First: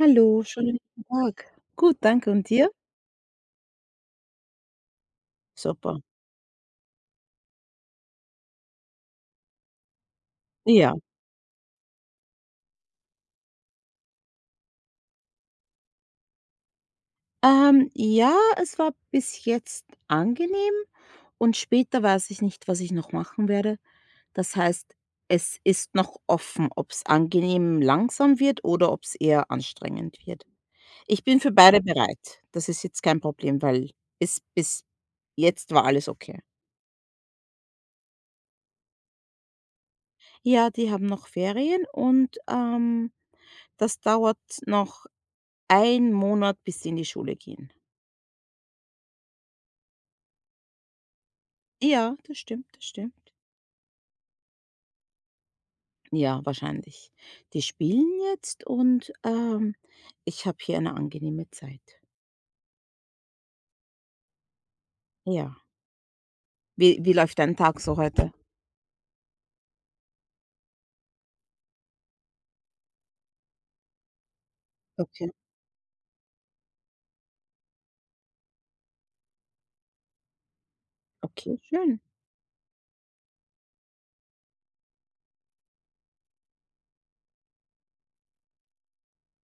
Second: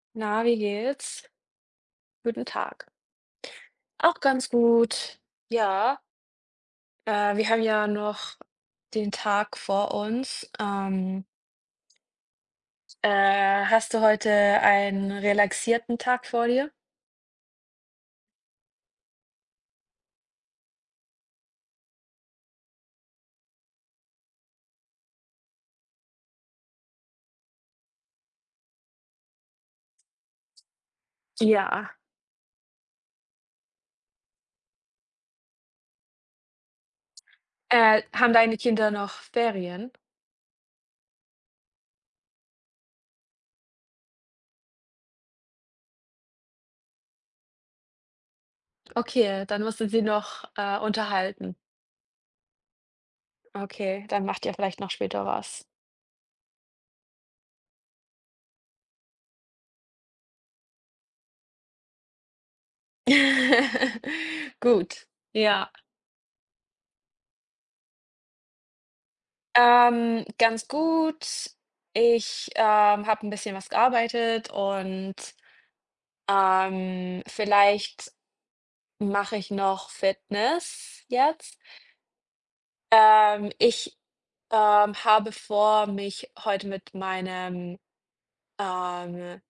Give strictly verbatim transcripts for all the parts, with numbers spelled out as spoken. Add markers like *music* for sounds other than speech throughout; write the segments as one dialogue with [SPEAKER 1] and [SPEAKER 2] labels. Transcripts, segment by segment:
[SPEAKER 1] Hallo,
[SPEAKER 2] Na, wie
[SPEAKER 1] schönen guten
[SPEAKER 2] geht's?
[SPEAKER 1] Tag. Gut, danke
[SPEAKER 2] Guten
[SPEAKER 1] und dir?
[SPEAKER 2] Tag. Auch ganz gut.
[SPEAKER 1] Super.
[SPEAKER 2] Ja, äh, wir haben ja noch den Tag vor uns.
[SPEAKER 1] Ja.
[SPEAKER 2] Ähm, äh, hast du heute einen relaxierten Tag vor dir?
[SPEAKER 1] Ähm, ja, es war bis jetzt angenehm und später weiß ich nicht, was ich noch machen werde. Das heißt, es ist noch offen, ob es angenehm langsam wird oder ob es eher anstrengend wird. Ich bin für beide
[SPEAKER 2] Ja.
[SPEAKER 1] bereit. Das ist jetzt kein Problem, weil bis bis jetzt war alles okay.
[SPEAKER 2] Äh, haben deine Kinder noch Ferien?
[SPEAKER 1] Ja, die haben noch Ferien und, ähm, das dauert noch einen Monat, bis sie in die Schule gehen.
[SPEAKER 2] Okay, dann musst du sie noch äh, unterhalten.
[SPEAKER 1] Ja, das stimmt, das stimmt.
[SPEAKER 2] Okay, dann macht ihr vielleicht noch später was.
[SPEAKER 1] Ja, wahrscheinlich. Die spielen jetzt und, ähm, ich habe hier eine angenehme Zeit.
[SPEAKER 2] *laughs* Gut,
[SPEAKER 1] Ja.
[SPEAKER 2] ja.
[SPEAKER 1] Wie wie läuft dein Tag so heute?
[SPEAKER 2] Ähm, ganz gut. Ich, ähm, habe ein bisschen was gearbeitet und,
[SPEAKER 1] Okay.
[SPEAKER 2] ähm, vielleicht mache ich noch Fitness
[SPEAKER 1] Okay,
[SPEAKER 2] jetzt.
[SPEAKER 1] schön.
[SPEAKER 2] Ähm, ich, ähm, habe vor, mich heute mit meinem, ähm,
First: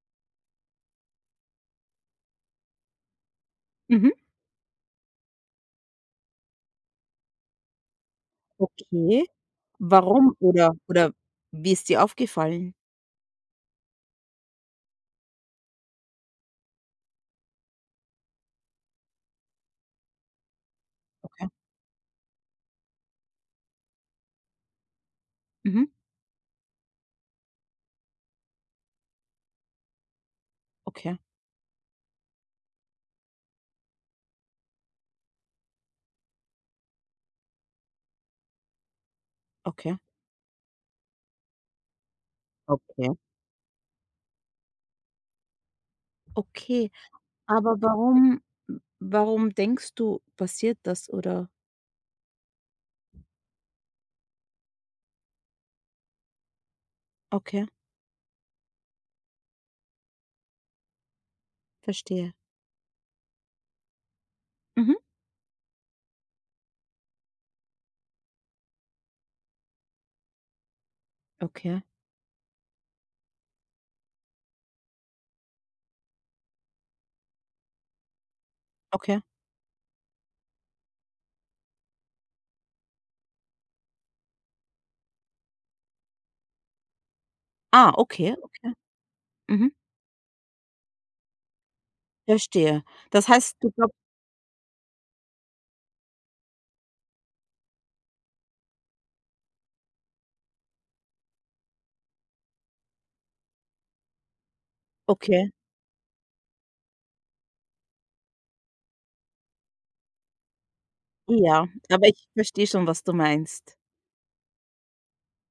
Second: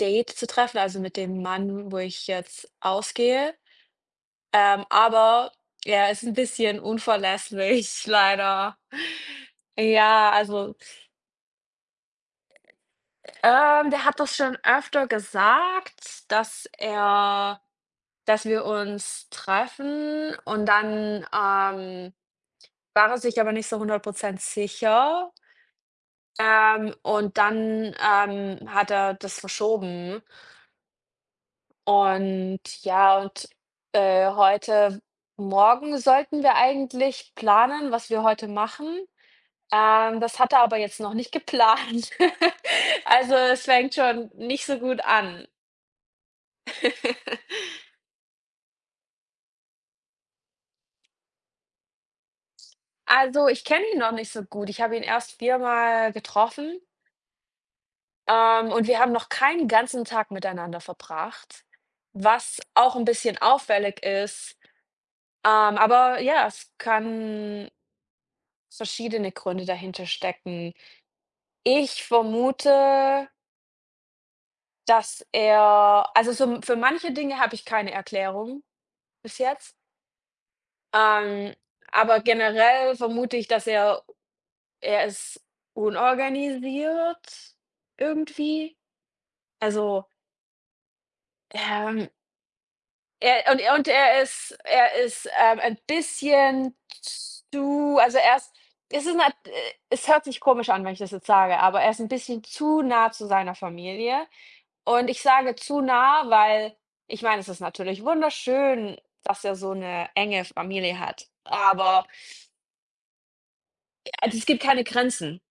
[SPEAKER 2] Date zu treffen, also mit dem Mann, wo ich jetzt ausgehe.
[SPEAKER 1] Mhm.
[SPEAKER 2] Ähm, aber er ist ein bisschen unverlässlich, *laughs* leider.
[SPEAKER 1] Okay.
[SPEAKER 2] Ja,
[SPEAKER 1] Warum oder
[SPEAKER 2] also,
[SPEAKER 1] oder wie ist dir aufgefallen?
[SPEAKER 2] Ähm, der hat das schon öfter gesagt, dass er dass wir uns treffen und dann,
[SPEAKER 1] Okay.
[SPEAKER 2] ähm, war er sich aber nicht so hundert sicher.
[SPEAKER 1] Mhm.
[SPEAKER 2] Ähm, und dann, ähm, hat er das verschoben.
[SPEAKER 1] Okay,
[SPEAKER 2] Und ja, und, äh, heute Morgen sollten wir eigentlich planen, was wir heute machen.
[SPEAKER 1] okay,
[SPEAKER 2] Ähm, das hat er aber jetzt noch nicht geplant. *laughs*
[SPEAKER 1] okay,
[SPEAKER 2] Also, es fängt schon nicht so gut an.
[SPEAKER 1] okay. Aber warum warum denkst du, passiert das oder
[SPEAKER 2] Also, ich kenne ihn noch nicht so gut. Ich habe ihn erst viermal getroffen,
[SPEAKER 1] okay,
[SPEAKER 2] ähm, und wir haben noch keinen ganzen Tag miteinander verbracht,
[SPEAKER 1] verstehe.
[SPEAKER 2] was auch 'n bisschen auffällig ist.
[SPEAKER 1] Mhm.
[SPEAKER 2] Ähm, aber ja, es kann verschiedene Gründe dahinter stecken.
[SPEAKER 1] Okay,
[SPEAKER 2] Ich vermute, dass er also, so für manche Dinge habe ich keine Erklärung
[SPEAKER 1] okay.
[SPEAKER 2] bis jetzt, ähm, aber generell vermute ich, dass er er ist unorganisiert
[SPEAKER 1] Ah, okay, okay.
[SPEAKER 2] irgendwie.
[SPEAKER 1] Mhm.
[SPEAKER 2] Also, ähm,
[SPEAKER 1] Verstehe. Das
[SPEAKER 2] er
[SPEAKER 1] heißt,
[SPEAKER 2] und
[SPEAKER 1] du
[SPEAKER 2] er und
[SPEAKER 1] glaubst
[SPEAKER 2] er ist er ist, ähm, ein bisschen zu also, er ist es ist nat äh, es hört sich komisch an, wenn ich das jetzt sage, aber er ist 'n bisschen zu nah zu seiner Familie. Und ich
[SPEAKER 1] okay,
[SPEAKER 2] sage zu nah, weil ich meine, es ist natürlich wunderschön, dass er so 'ne enge Familie hat,
[SPEAKER 1] ja,
[SPEAKER 2] aber,
[SPEAKER 1] aber ich verstehe schon, was du meinst.
[SPEAKER 2] äh, es gibt keine Grenzen.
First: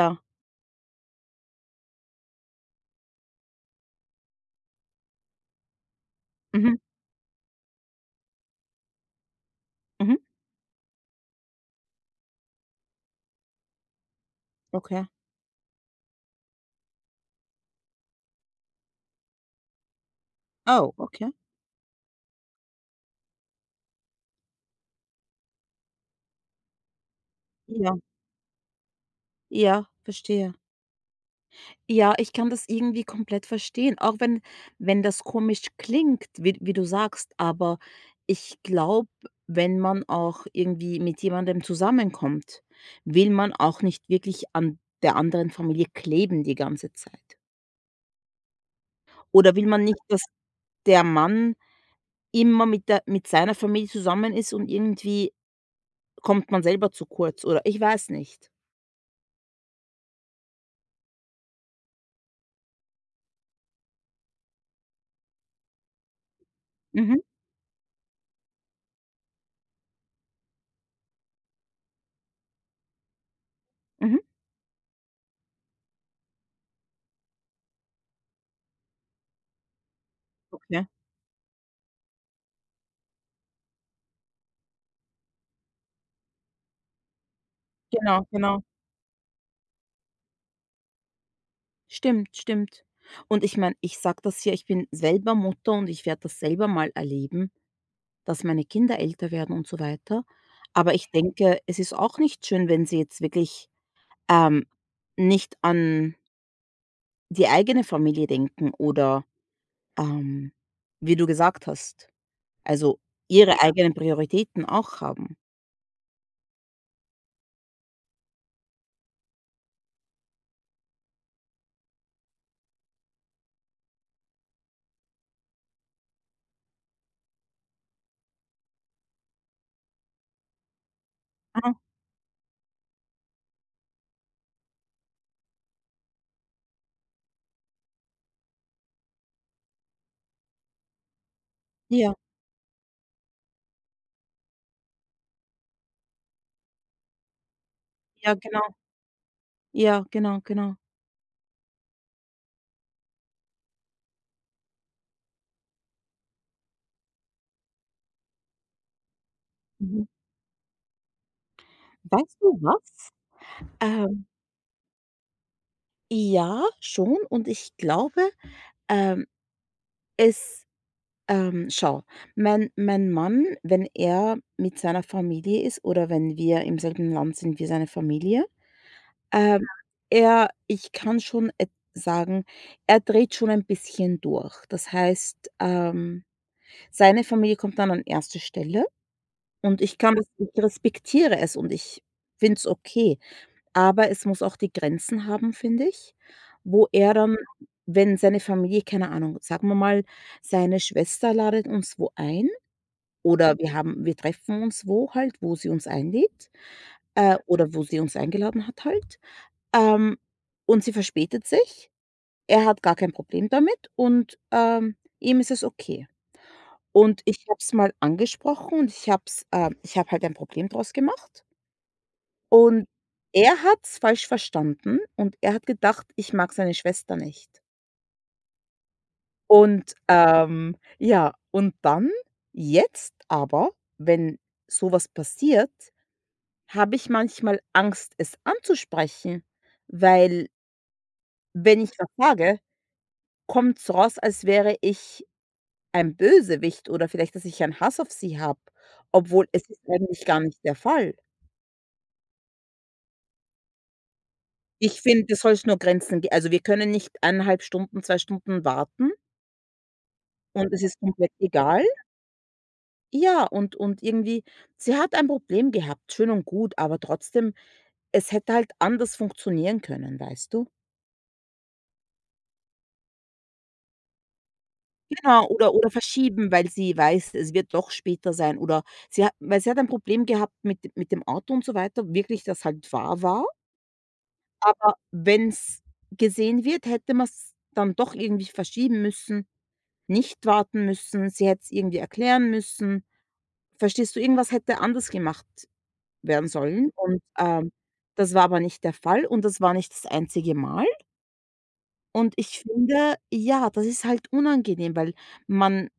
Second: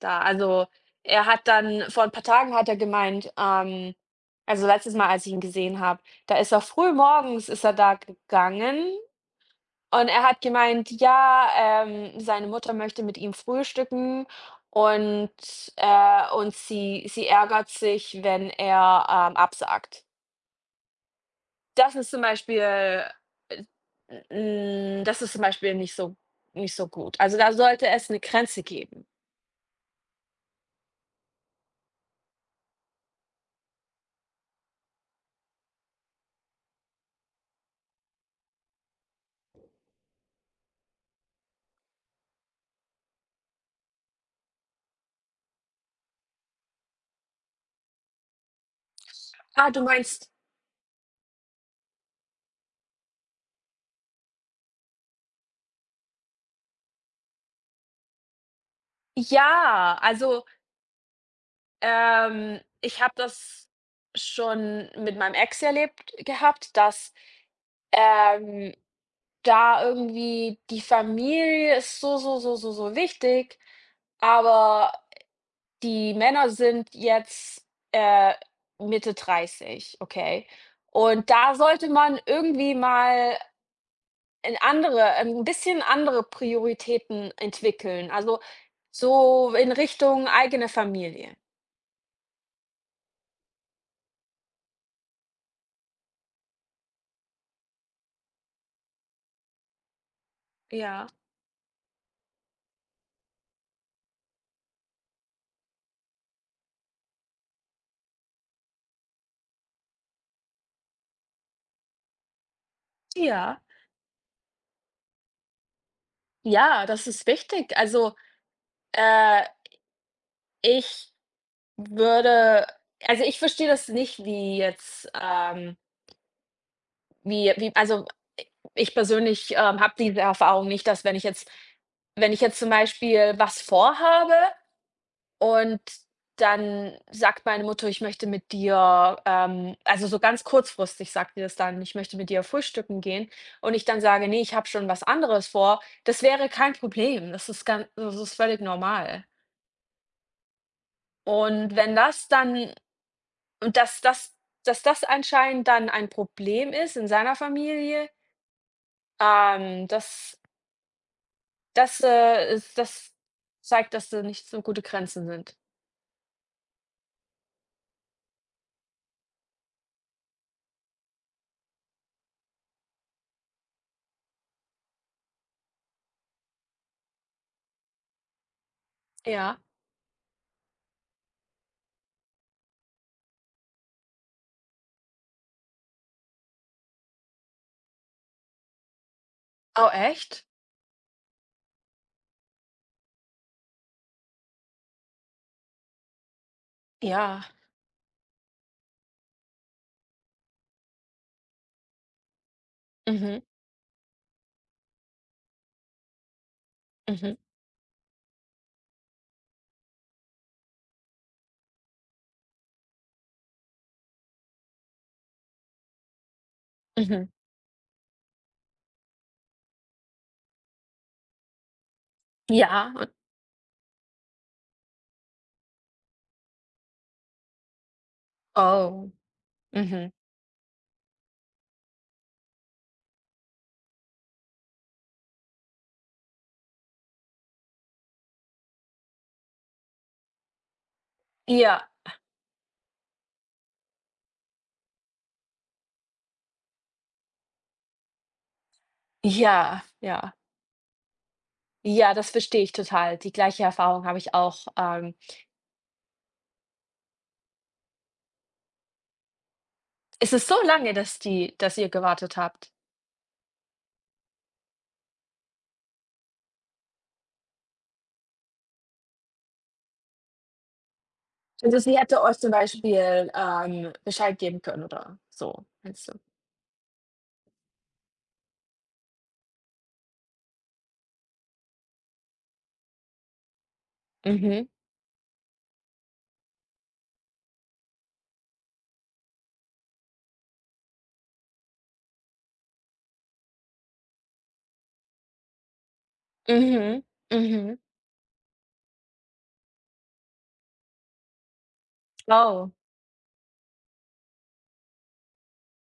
[SPEAKER 2] Da, also, er hat dann vor ein paar Tagen hat er gemeint, ähm also, letztes Mal, als ich ihn gesehen habe, da ist er
[SPEAKER 1] mhm,
[SPEAKER 2] früh morgens ist er da gegangen und
[SPEAKER 1] mhm,
[SPEAKER 2] er hat gemeint, ja, ähm, seine Mutter möchte mit ihm frühstücken
[SPEAKER 1] okay.
[SPEAKER 2] und, äh und sie sie ärgert sich, wenn er, ähm, absagt.
[SPEAKER 1] Oh, okay.
[SPEAKER 2] Das ist zum Beispiel, äh, hm Das ist zum Beispiel nicht so nicht so gut. Also, da sollte
[SPEAKER 1] Ja,
[SPEAKER 2] es eine Grenze geben.
[SPEAKER 1] ja, verstehe. Ja, ich kann das irgendwie komplett verstehen, auch wenn wenn das komisch klingt, wie wie du sagst, aber ich glaube, wenn man auch irgendwie mit jemandem zusammenkommt, will man auch nicht wirklich an der anderen Familie kleben die ganze Zeit. Oder will
[SPEAKER 2] Ah, du
[SPEAKER 1] man nicht, dass
[SPEAKER 2] meinst.
[SPEAKER 1] der Mann immer mit der mit seiner Familie zusammen ist und irgendwie kommt man selber zu kurz oder ich weiß nicht.
[SPEAKER 2] Ja, also, Ähm, ich habe das schon mit meinem Ex erlebt gehabt, dass,
[SPEAKER 1] Mhm,
[SPEAKER 2] ähm, da irgendwie die Familie ist so, so, so, so, so wichtig,
[SPEAKER 1] mhm.
[SPEAKER 2] aber die Männer sind jetzt, äh, Mitte dreißig, okay?
[SPEAKER 1] Okay.
[SPEAKER 2] Und da sollte man irgendwie mal in andere ein bisschen andere Prioritäten entwickeln,
[SPEAKER 1] Genau,
[SPEAKER 2] also
[SPEAKER 1] genau.
[SPEAKER 2] so in Richtung eigene Familie.
[SPEAKER 1] Stimmt, stimmt. Und ich meine, ich sage das hier, ich bin selber Mutter und ich werde das selber mal erleben, dass meine Kinder älter werden und so weiter. Aber
[SPEAKER 2] Ja.
[SPEAKER 1] ich denke, es ist auch nicht schön, wenn sie jetzt wirklich, ähm, nicht an die eigene Familie denken oder, ähm, wie du gesagt hast, also ihre
[SPEAKER 2] Ja.
[SPEAKER 1] eigenen Prioritäten auch haben.
[SPEAKER 2] Ja, das ist wichtig. Also, äh, ich würde also, Ich verstehe das nicht, wie jetzt, ähm wie wie also, ich persönlich, ähm, habe diese Erfahrung nicht, dass wenn ich jetzt wenn ich jetzt zum Beispiel was vorhabe und dann sagt meine Mutter: „Ich möchte mit dir" ähm, also, so ganz kurzfristig sagt sie das dann: „Ich
[SPEAKER 1] Ja,
[SPEAKER 2] möchte mit dir frühstücken gehen" und ich dann sage: nee, ich habe schon was anderes vor." Das wäre kein Problem. Das ist ganz, das
[SPEAKER 1] ja,
[SPEAKER 2] ist
[SPEAKER 1] genau.
[SPEAKER 2] völlig normal.
[SPEAKER 1] Ja, genau, genau.
[SPEAKER 2] Und wenn das dann Und dass das dass das anscheinend dann ein Problem ist in seiner Familie, ähm,
[SPEAKER 1] Mhm.
[SPEAKER 2] das das,
[SPEAKER 1] Weißt
[SPEAKER 2] äh,
[SPEAKER 1] du
[SPEAKER 2] ist
[SPEAKER 1] was?
[SPEAKER 2] das zeigt, dass da
[SPEAKER 1] Ähm,
[SPEAKER 2] nicht so gute Grenzen sind.
[SPEAKER 1] ja, schon und ich glaube, ähm, es ähm, schau, mein mein Mann, wenn er mit seiner Familie ist oder wenn wir im selben Land sind wie seine Familie,
[SPEAKER 2] Ja.
[SPEAKER 1] ähm, Ja. er Ich kann schon et sagen, er dreht schon ein bisschen durch. Das heißt, ähm, seine Familie kommt dann an erste Stelle und
[SPEAKER 2] Oh,
[SPEAKER 1] ich kann das
[SPEAKER 2] echt?
[SPEAKER 1] ich respektiere es und ich finde es okay. Aber es muss auch die Grenzen haben, finde ich, wo er dann,
[SPEAKER 2] Ja.
[SPEAKER 1] wenn seine Familie, keine Ahnung, sagen wir mal, seine Schwester ladet uns wo ein
[SPEAKER 2] Mhm,
[SPEAKER 1] oder wir haben wir treffen uns wo halt, wo sie uns einlädt,
[SPEAKER 2] mhm,
[SPEAKER 1] äh, oder wo sie uns eingeladen hat halt, ähm, und sie verspätet sich. Er hat gar kein Problem damit und, ähm, ihm ist es okay. Und
[SPEAKER 2] mhm.
[SPEAKER 1] ich habe es mal angesprochen und ich habe es ähm, ich habe halt ein Problem draus gemacht. Und
[SPEAKER 2] Ja, und
[SPEAKER 1] er hat's falsch verstanden und er hat gedacht, ich mag seine Schwester nicht.
[SPEAKER 2] oh,
[SPEAKER 1] Und,
[SPEAKER 2] mhm.
[SPEAKER 1] ähm, ja, und dann jetzt aber, wenn sowas passiert, habe ich manchmal Angst, es anzusprechen, weil wenn
[SPEAKER 2] Ja,
[SPEAKER 1] ich was sage, kommt's raus, als wäre ich ein Bösewicht oder vielleicht, dass ich einen Hass auf sie habe, obwohl es ist
[SPEAKER 2] ja, ja.
[SPEAKER 1] eigentlich gar nicht der Fall.
[SPEAKER 2] Ja, das verstehe ich total. Die gleiche Erfahrung habe ich auch.
[SPEAKER 1] Ich
[SPEAKER 2] Ähm,
[SPEAKER 1] finde, es soll nur Grenzen geben. Also, wir können nicht eineinhalb Stunden, zwei Stunden warten.
[SPEAKER 2] es ist so
[SPEAKER 1] Und es
[SPEAKER 2] lange,
[SPEAKER 1] ist
[SPEAKER 2] dass
[SPEAKER 1] komplett
[SPEAKER 2] die dass
[SPEAKER 1] egal.
[SPEAKER 2] ihr gewartet habt?
[SPEAKER 1] Ja, und und irgendwie sie hat ein Problem gehabt, schön und gut, aber trotzdem, es hätte halt anders funktionieren können, weißt du?
[SPEAKER 2] Also, sie hätte euch zum Beispiel, ähm, Bescheid geben können oder
[SPEAKER 1] Genau,
[SPEAKER 2] so,
[SPEAKER 1] oder oder
[SPEAKER 2] meinst du?
[SPEAKER 1] verschieben, weil sie weiß, es wird doch später sein oder sie hat weil sie hat ein Problem gehabt mit mit dem Auto und so weiter, wirklich, das halt wahr war.
[SPEAKER 2] Mhm,
[SPEAKER 1] Aber wenn es gesehen wird, hätte man es dann doch irgendwie verschieben müssen, nicht warten müssen, sie hätte's irgendwie erklären müssen. Verstehst du, irgendwas hätte anders gemacht werden sollen
[SPEAKER 2] mhm,
[SPEAKER 1] und, ähm,
[SPEAKER 2] mhm.
[SPEAKER 1] das war aber nicht der Fall und das war nicht das einzige Mal und ich
[SPEAKER 2] Oh,
[SPEAKER 1] finde, ja, das ist halt unangenehm, weil man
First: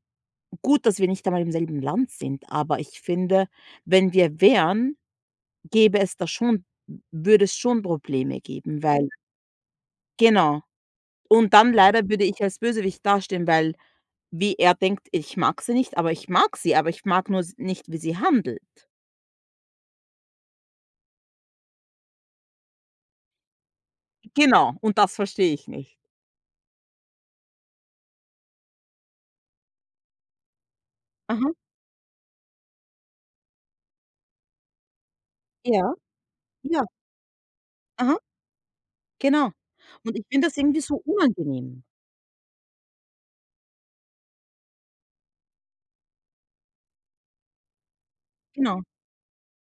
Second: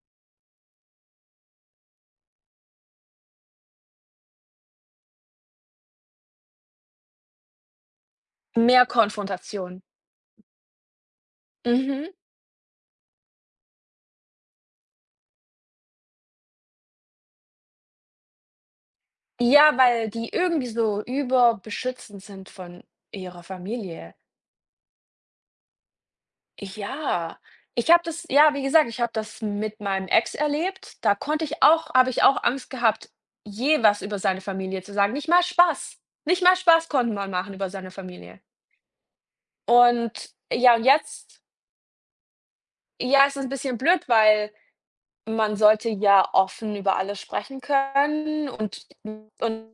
[SPEAKER 1] gut, dass wir nicht einmal im selben Land sind, aber ich finde, wenn wir wären, gäbe es da schon würde es schon Probleme geben,
[SPEAKER 2] mehr
[SPEAKER 1] weil
[SPEAKER 2] Konfrontation.
[SPEAKER 1] genau. Und dann leider
[SPEAKER 2] Mhm.
[SPEAKER 1] würde ich als Bösewicht dastehen, weil wie er denkt, ich mag sie nicht, aber ich mag sie, aber ich mag nur s nicht, wie sie handelt.
[SPEAKER 2] Ja, weil die irgendwie so überbeschützend sind von ihrer Familie.
[SPEAKER 1] Genau, und das verstehe ich nicht.
[SPEAKER 2] Ja, ich habe das ja, wie gesagt, ich habe das mit meinem Ex erlebt. Da konnte
[SPEAKER 1] Aha,
[SPEAKER 2] ich auch habe ich auch Angst gehabt, je was über seine Familie zu sagen. Nicht mal
[SPEAKER 1] ja,
[SPEAKER 2] Spaß. Nicht mal
[SPEAKER 1] ja,
[SPEAKER 2] Spaß konnte man machen über seine
[SPEAKER 1] aha.
[SPEAKER 2] Familie.
[SPEAKER 1] Genau. Und ich
[SPEAKER 2] Und
[SPEAKER 1] finde das
[SPEAKER 2] ja,
[SPEAKER 1] irgendwie
[SPEAKER 2] und
[SPEAKER 1] so
[SPEAKER 2] jetzt
[SPEAKER 1] unangenehm.
[SPEAKER 2] Ja, es ist ein bisschen blöd, weil man sollte ja offen über alles sprechen können
[SPEAKER 1] Genau.
[SPEAKER 2] und und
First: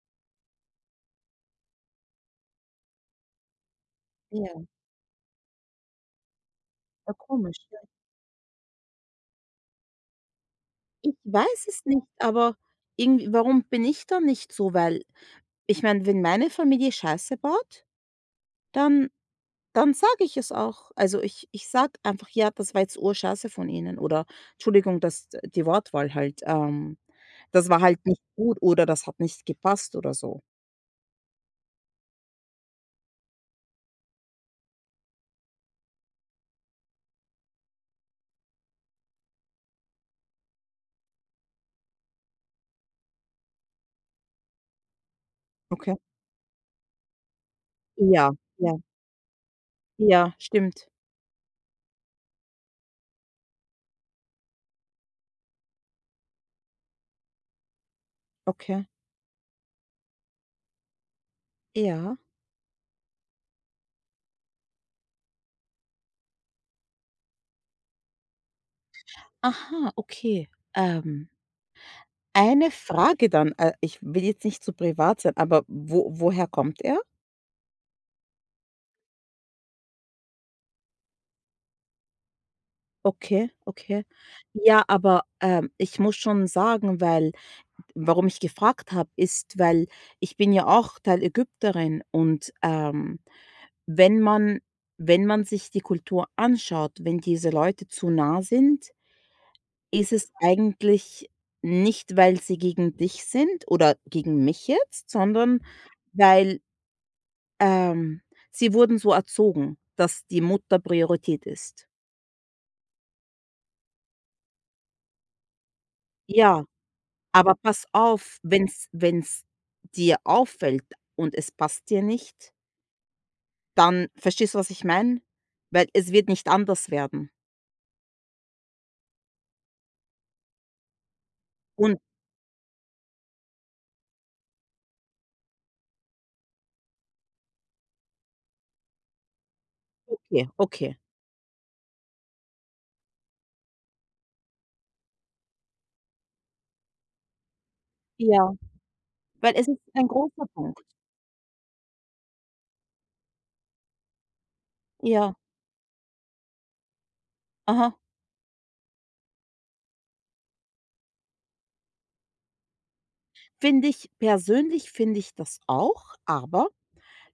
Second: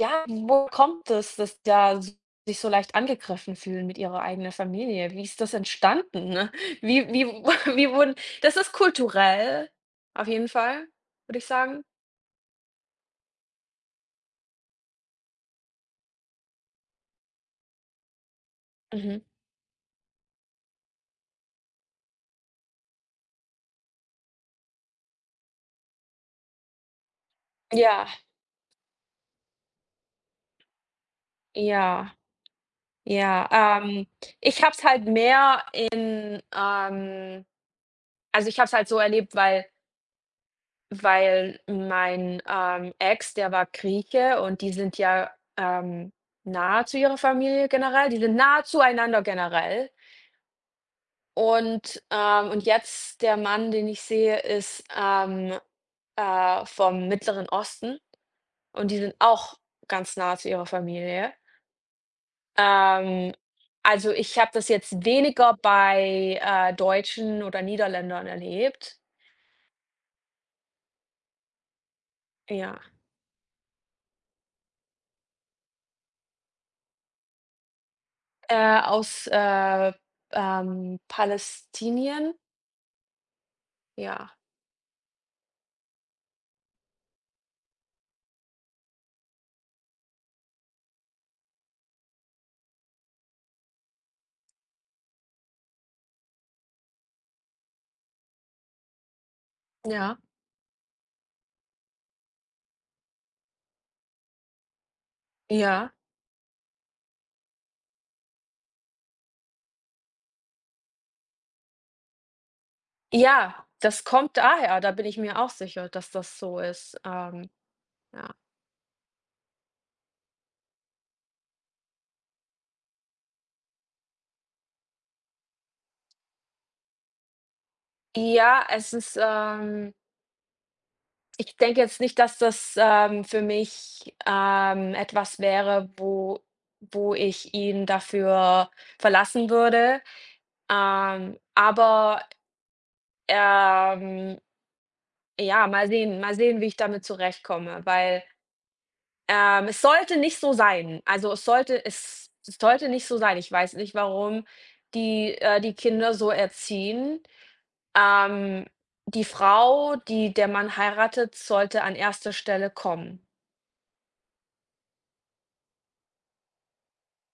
[SPEAKER 2] ja, wo kommt es, dass da sich so leicht angegriffen fühlen mit ihrer eigenen
[SPEAKER 1] Ja,
[SPEAKER 2] Familie? Wie ist das entstanden, ne? Wie
[SPEAKER 1] ja,
[SPEAKER 2] wie
[SPEAKER 1] komisch,
[SPEAKER 2] *laughs*
[SPEAKER 1] ja.
[SPEAKER 2] wie wurden das ist kulturell, auf jeden Fall,
[SPEAKER 1] Ich
[SPEAKER 2] würde ich
[SPEAKER 1] weiß
[SPEAKER 2] sagen.
[SPEAKER 1] es nicht, aber irgendwie warum bin ich da nicht so? Weil ich meine, wenn meine Familie Scheiße baut, dann
[SPEAKER 2] Mhm.
[SPEAKER 1] dann sage ich es auch. Also, ich ich sage einfach: „Ja, das war jetzt Urscheiße von Ihnen“ oder Entschuldigung, dass die Wortwahl halt, ähm „das war halt
[SPEAKER 2] Ja,
[SPEAKER 1] nicht gut“ oder „das hat nicht gepasst“ oder so.
[SPEAKER 2] ja, ja. Ähm, ich habe es halt mehr in, ähm Also, ich habe es halt so erlebt, weil Weil mein, ähm, Ex, der war Grieche und die sind ja,
[SPEAKER 1] Okay.
[SPEAKER 2] ähm, nahe zu ihrer Familie generell. Die
[SPEAKER 1] Ja,
[SPEAKER 2] sind nahe
[SPEAKER 1] ja,
[SPEAKER 2] zueinander generell.
[SPEAKER 1] ja, stimmt.
[SPEAKER 2] Und, ähm und jetzt der Mann, den ich sehe, ist, ähm, äh, vom Mittleren Osten
[SPEAKER 1] Okay.
[SPEAKER 2] und die sind auch ganz nah zu ihrer Familie.
[SPEAKER 1] Ja.
[SPEAKER 2] Ähm, also, ich habe das jetzt weniger bei, äh, Deutschen oder Niederländern erlebt.
[SPEAKER 1] Aha, okay. Ähm Eine
[SPEAKER 2] Ja.
[SPEAKER 1] Frage dann, äh, ich will jetzt nicht zu privat sein, aber wo woher kommt er?
[SPEAKER 2] Äh, aus, äh, ähm, Palästinien?
[SPEAKER 1] Okay, okay.
[SPEAKER 2] Ja,
[SPEAKER 1] Ja, aber, ähm, ich muss schon sagen, weil warum ich gefragt habe, ist, weil ich bin ja auch Teil Ägypterin und, ähm, wenn man wenn man sich die Kultur anschaut, wenn diese Leute zu nah sind, ist
[SPEAKER 2] ja,
[SPEAKER 1] es eigentlich nicht, weil sie gegen dich sind oder gegen mich jetzt, sondern
[SPEAKER 2] ja.
[SPEAKER 1] weil Ähm, sie wurden so erzogen, dass die Mutter Priorität ist.
[SPEAKER 2] Ja, das kommt daher, da bin ich mir auch sicher, dass das so
[SPEAKER 1] Ja,
[SPEAKER 2] ist. Ähm,
[SPEAKER 1] aber pass
[SPEAKER 2] ja.
[SPEAKER 1] auf, wenn's wenn's dir auffällt und es passt dir nicht, dann verstehst du, was ich meine? Weil es wird nicht anders werden.
[SPEAKER 2] Ja, es ist, ähm ich denke
[SPEAKER 1] Und
[SPEAKER 2] jetzt nicht, dass das, ähm, für mich, ähm, etwas wäre, wo wo ich ihn dafür verlassen würde.
[SPEAKER 1] okay, okay.
[SPEAKER 2] Ähm, aber, ähm, ja, mal sehen, mal sehen, wie ich damit zurechtkomme, weil
[SPEAKER 1] Ja, weil
[SPEAKER 2] Ähm,
[SPEAKER 1] es ist
[SPEAKER 2] es
[SPEAKER 1] ein
[SPEAKER 2] sollte nicht
[SPEAKER 1] großer
[SPEAKER 2] so
[SPEAKER 1] Punkt.
[SPEAKER 2] sein. Also, es sollte es es sollte nicht so sein. Ich weiß nicht, warum die,
[SPEAKER 1] Ja,
[SPEAKER 2] äh die Kinder so erziehen.
[SPEAKER 1] aha.
[SPEAKER 2] Ähm, Die Frau, die der Mann heiratet, sollte an erster Stelle kommen.
[SPEAKER 1] Finde ich persönlich finde ich das auch, aber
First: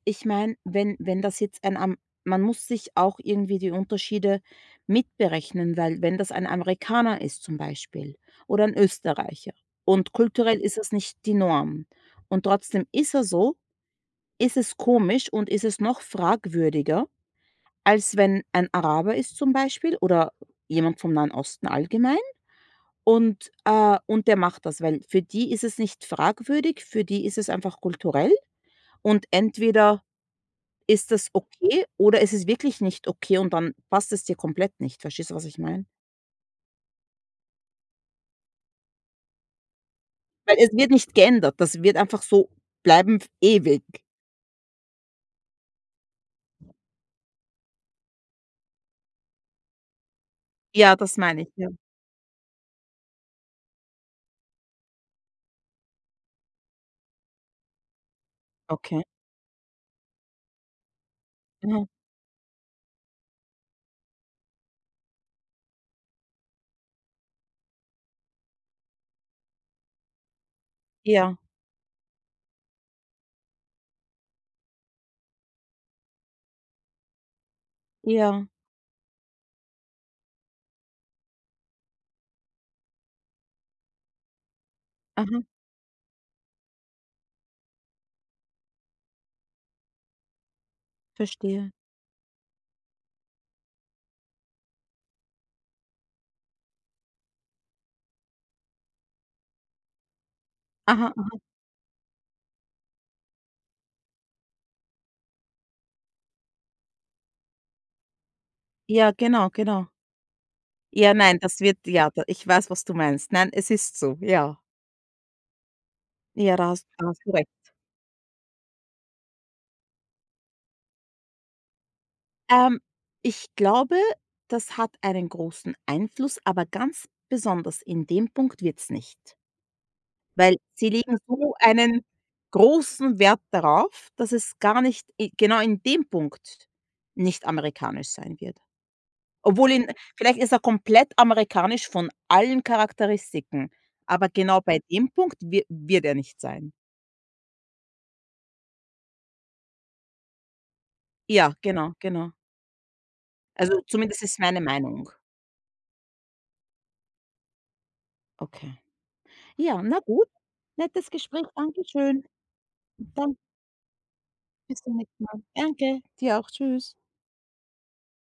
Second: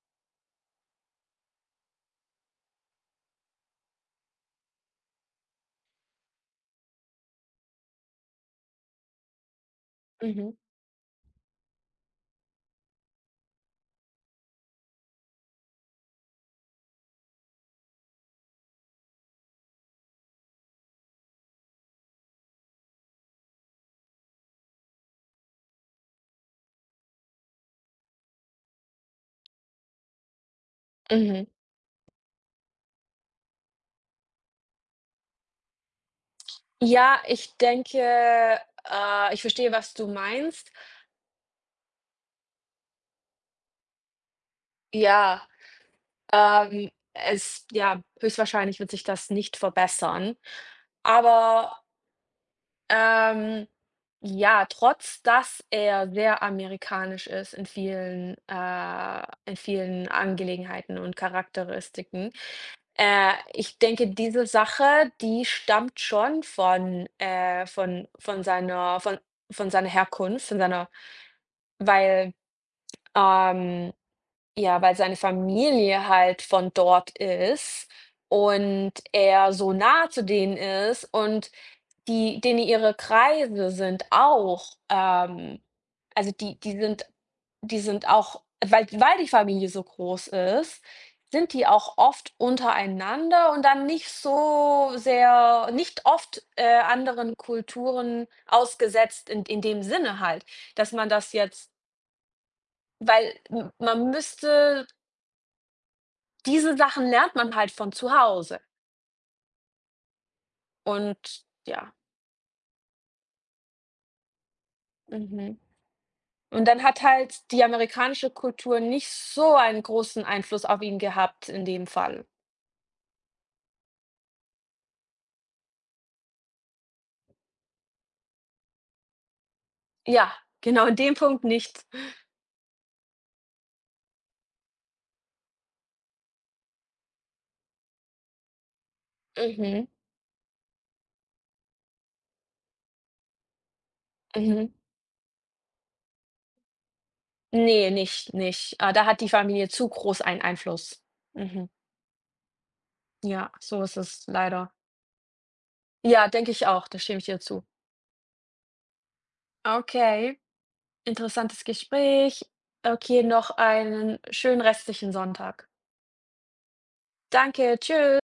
[SPEAKER 1] ich meine, wenn wenn das jetzt ein Am man muss sich auch irgendwie die Unterschiede mitberechnen, weil wenn das ein Amerikaner ist zum Beispiel oder ein Österreicher und
[SPEAKER 2] Mhm.
[SPEAKER 1] kulturell ist das nicht die Norm und trotzdem ist er so, ist es komisch und ist es noch fragwürdiger, als wenn ein Araber ist zum Beispiel oder jemand vom Nahen Osten allgemein und, äh und der macht das, weil für die ist es nicht fragwürdig, für die ist es einfach kulturell und entweder ist das
[SPEAKER 2] Mhm.
[SPEAKER 1] okay oder ist es wirklich nicht okay und dann passt es dir komplett nicht? Verstehst du, was ich meine?
[SPEAKER 2] Ja, ich denke, äh, ich verstehe, was du
[SPEAKER 1] Weil es
[SPEAKER 2] meinst.
[SPEAKER 1] wird nicht geändert, das wird einfach so bleiben f ewig.
[SPEAKER 2] Ja, ähm, es ja, höchstwahrscheinlich wird sich das nicht verbessern,
[SPEAKER 1] Ja, das meine ich, ja.
[SPEAKER 2] aber Ähm, ja, trotz dass er sehr amerikanisch ist in vielen
[SPEAKER 1] Okay.
[SPEAKER 2] äh, in vielen Angelegenheiten und
[SPEAKER 1] Mhm.
[SPEAKER 2] Charakteristiken. Äh, ich denke, diese Sache, die stammt schon von äh, von von seiner von von seiner Herkunft, von seiner
[SPEAKER 1] Ja,
[SPEAKER 2] weil, ähm ja, weil seine Familie halt von dort ist
[SPEAKER 1] ja.
[SPEAKER 2] und er so nah zu denen ist und die denen ihre Kreise sind auch,
[SPEAKER 1] Aha,
[SPEAKER 2] ähm also die die sind die sind auch weil weil die Familie so groß ist, sind die
[SPEAKER 1] verstehe.
[SPEAKER 2] auch oft untereinander und dann nicht so sehr nicht oft, äh, anderen Kulturen ausgesetzt in in dem Sinne halt, dass man
[SPEAKER 1] Aha, a
[SPEAKER 2] das jetzt weil m man müsste diese Sachen lernt man halt von zu Hause
[SPEAKER 1] ja, genau, genau. Ja, nein,
[SPEAKER 2] und
[SPEAKER 1] das wird
[SPEAKER 2] ja,
[SPEAKER 1] ja, da ich weiß, was du meinst. Nein, es ist so, ja.
[SPEAKER 2] mhm.
[SPEAKER 1] Ja,
[SPEAKER 2] Und
[SPEAKER 1] da
[SPEAKER 2] dann
[SPEAKER 1] hast
[SPEAKER 2] hat
[SPEAKER 1] da hast du recht.
[SPEAKER 2] halt die amerikanische Kultur nicht so einen großen Einfluss auf ihn gehabt in dem Fall.
[SPEAKER 1] Ähm, ich glaube, das hat einen großen Einfluss, aber ganz besonders in dem Punkt wird's nicht.
[SPEAKER 2] Ja,
[SPEAKER 1] Weil
[SPEAKER 2] genau
[SPEAKER 1] sie
[SPEAKER 2] in dem
[SPEAKER 1] legen
[SPEAKER 2] Punkt
[SPEAKER 1] so
[SPEAKER 2] nicht.
[SPEAKER 1] einen großen Wert darauf, dass es gar nicht i genau in dem Punkt nicht amerikanisch sein wird. Obwohl ihn
[SPEAKER 2] Mhm,
[SPEAKER 1] vielleicht ist er komplett amerikanisch von allen Charakteristiken, aber genau
[SPEAKER 2] mhm.
[SPEAKER 1] bei dem Punkt wi wird er nicht sein.
[SPEAKER 2] Ne, nicht nicht. Äh, da hat die Familie zu groß einen Einfluss.
[SPEAKER 1] Ja,
[SPEAKER 2] Mhm.
[SPEAKER 1] genau, genau.
[SPEAKER 2] Ja,
[SPEAKER 1] Also,
[SPEAKER 2] so ist
[SPEAKER 1] zumindest
[SPEAKER 2] es
[SPEAKER 1] ist meine
[SPEAKER 2] leider.
[SPEAKER 1] Meinung.
[SPEAKER 2] Ja, denke ich auch, da stimme ich dir zu.
[SPEAKER 1] Okay. Ja, na gut.
[SPEAKER 2] Okay,
[SPEAKER 1] Nettes Gespräch.
[SPEAKER 2] interessantes
[SPEAKER 1] Danke.
[SPEAKER 2] Gespräch. Okay,
[SPEAKER 1] Dann
[SPEAKER 2] noch einen schönen
[SPEAKER 1] bis zum
[SPEAKER 2] restlichen
[SPEAKER 1] nächsten Mal.
[SPEAKER 2] Sonntag.
[SPEAKER 1] Danke, dir auch. Tschüss.
[SPEAKER 2] Danke, tschü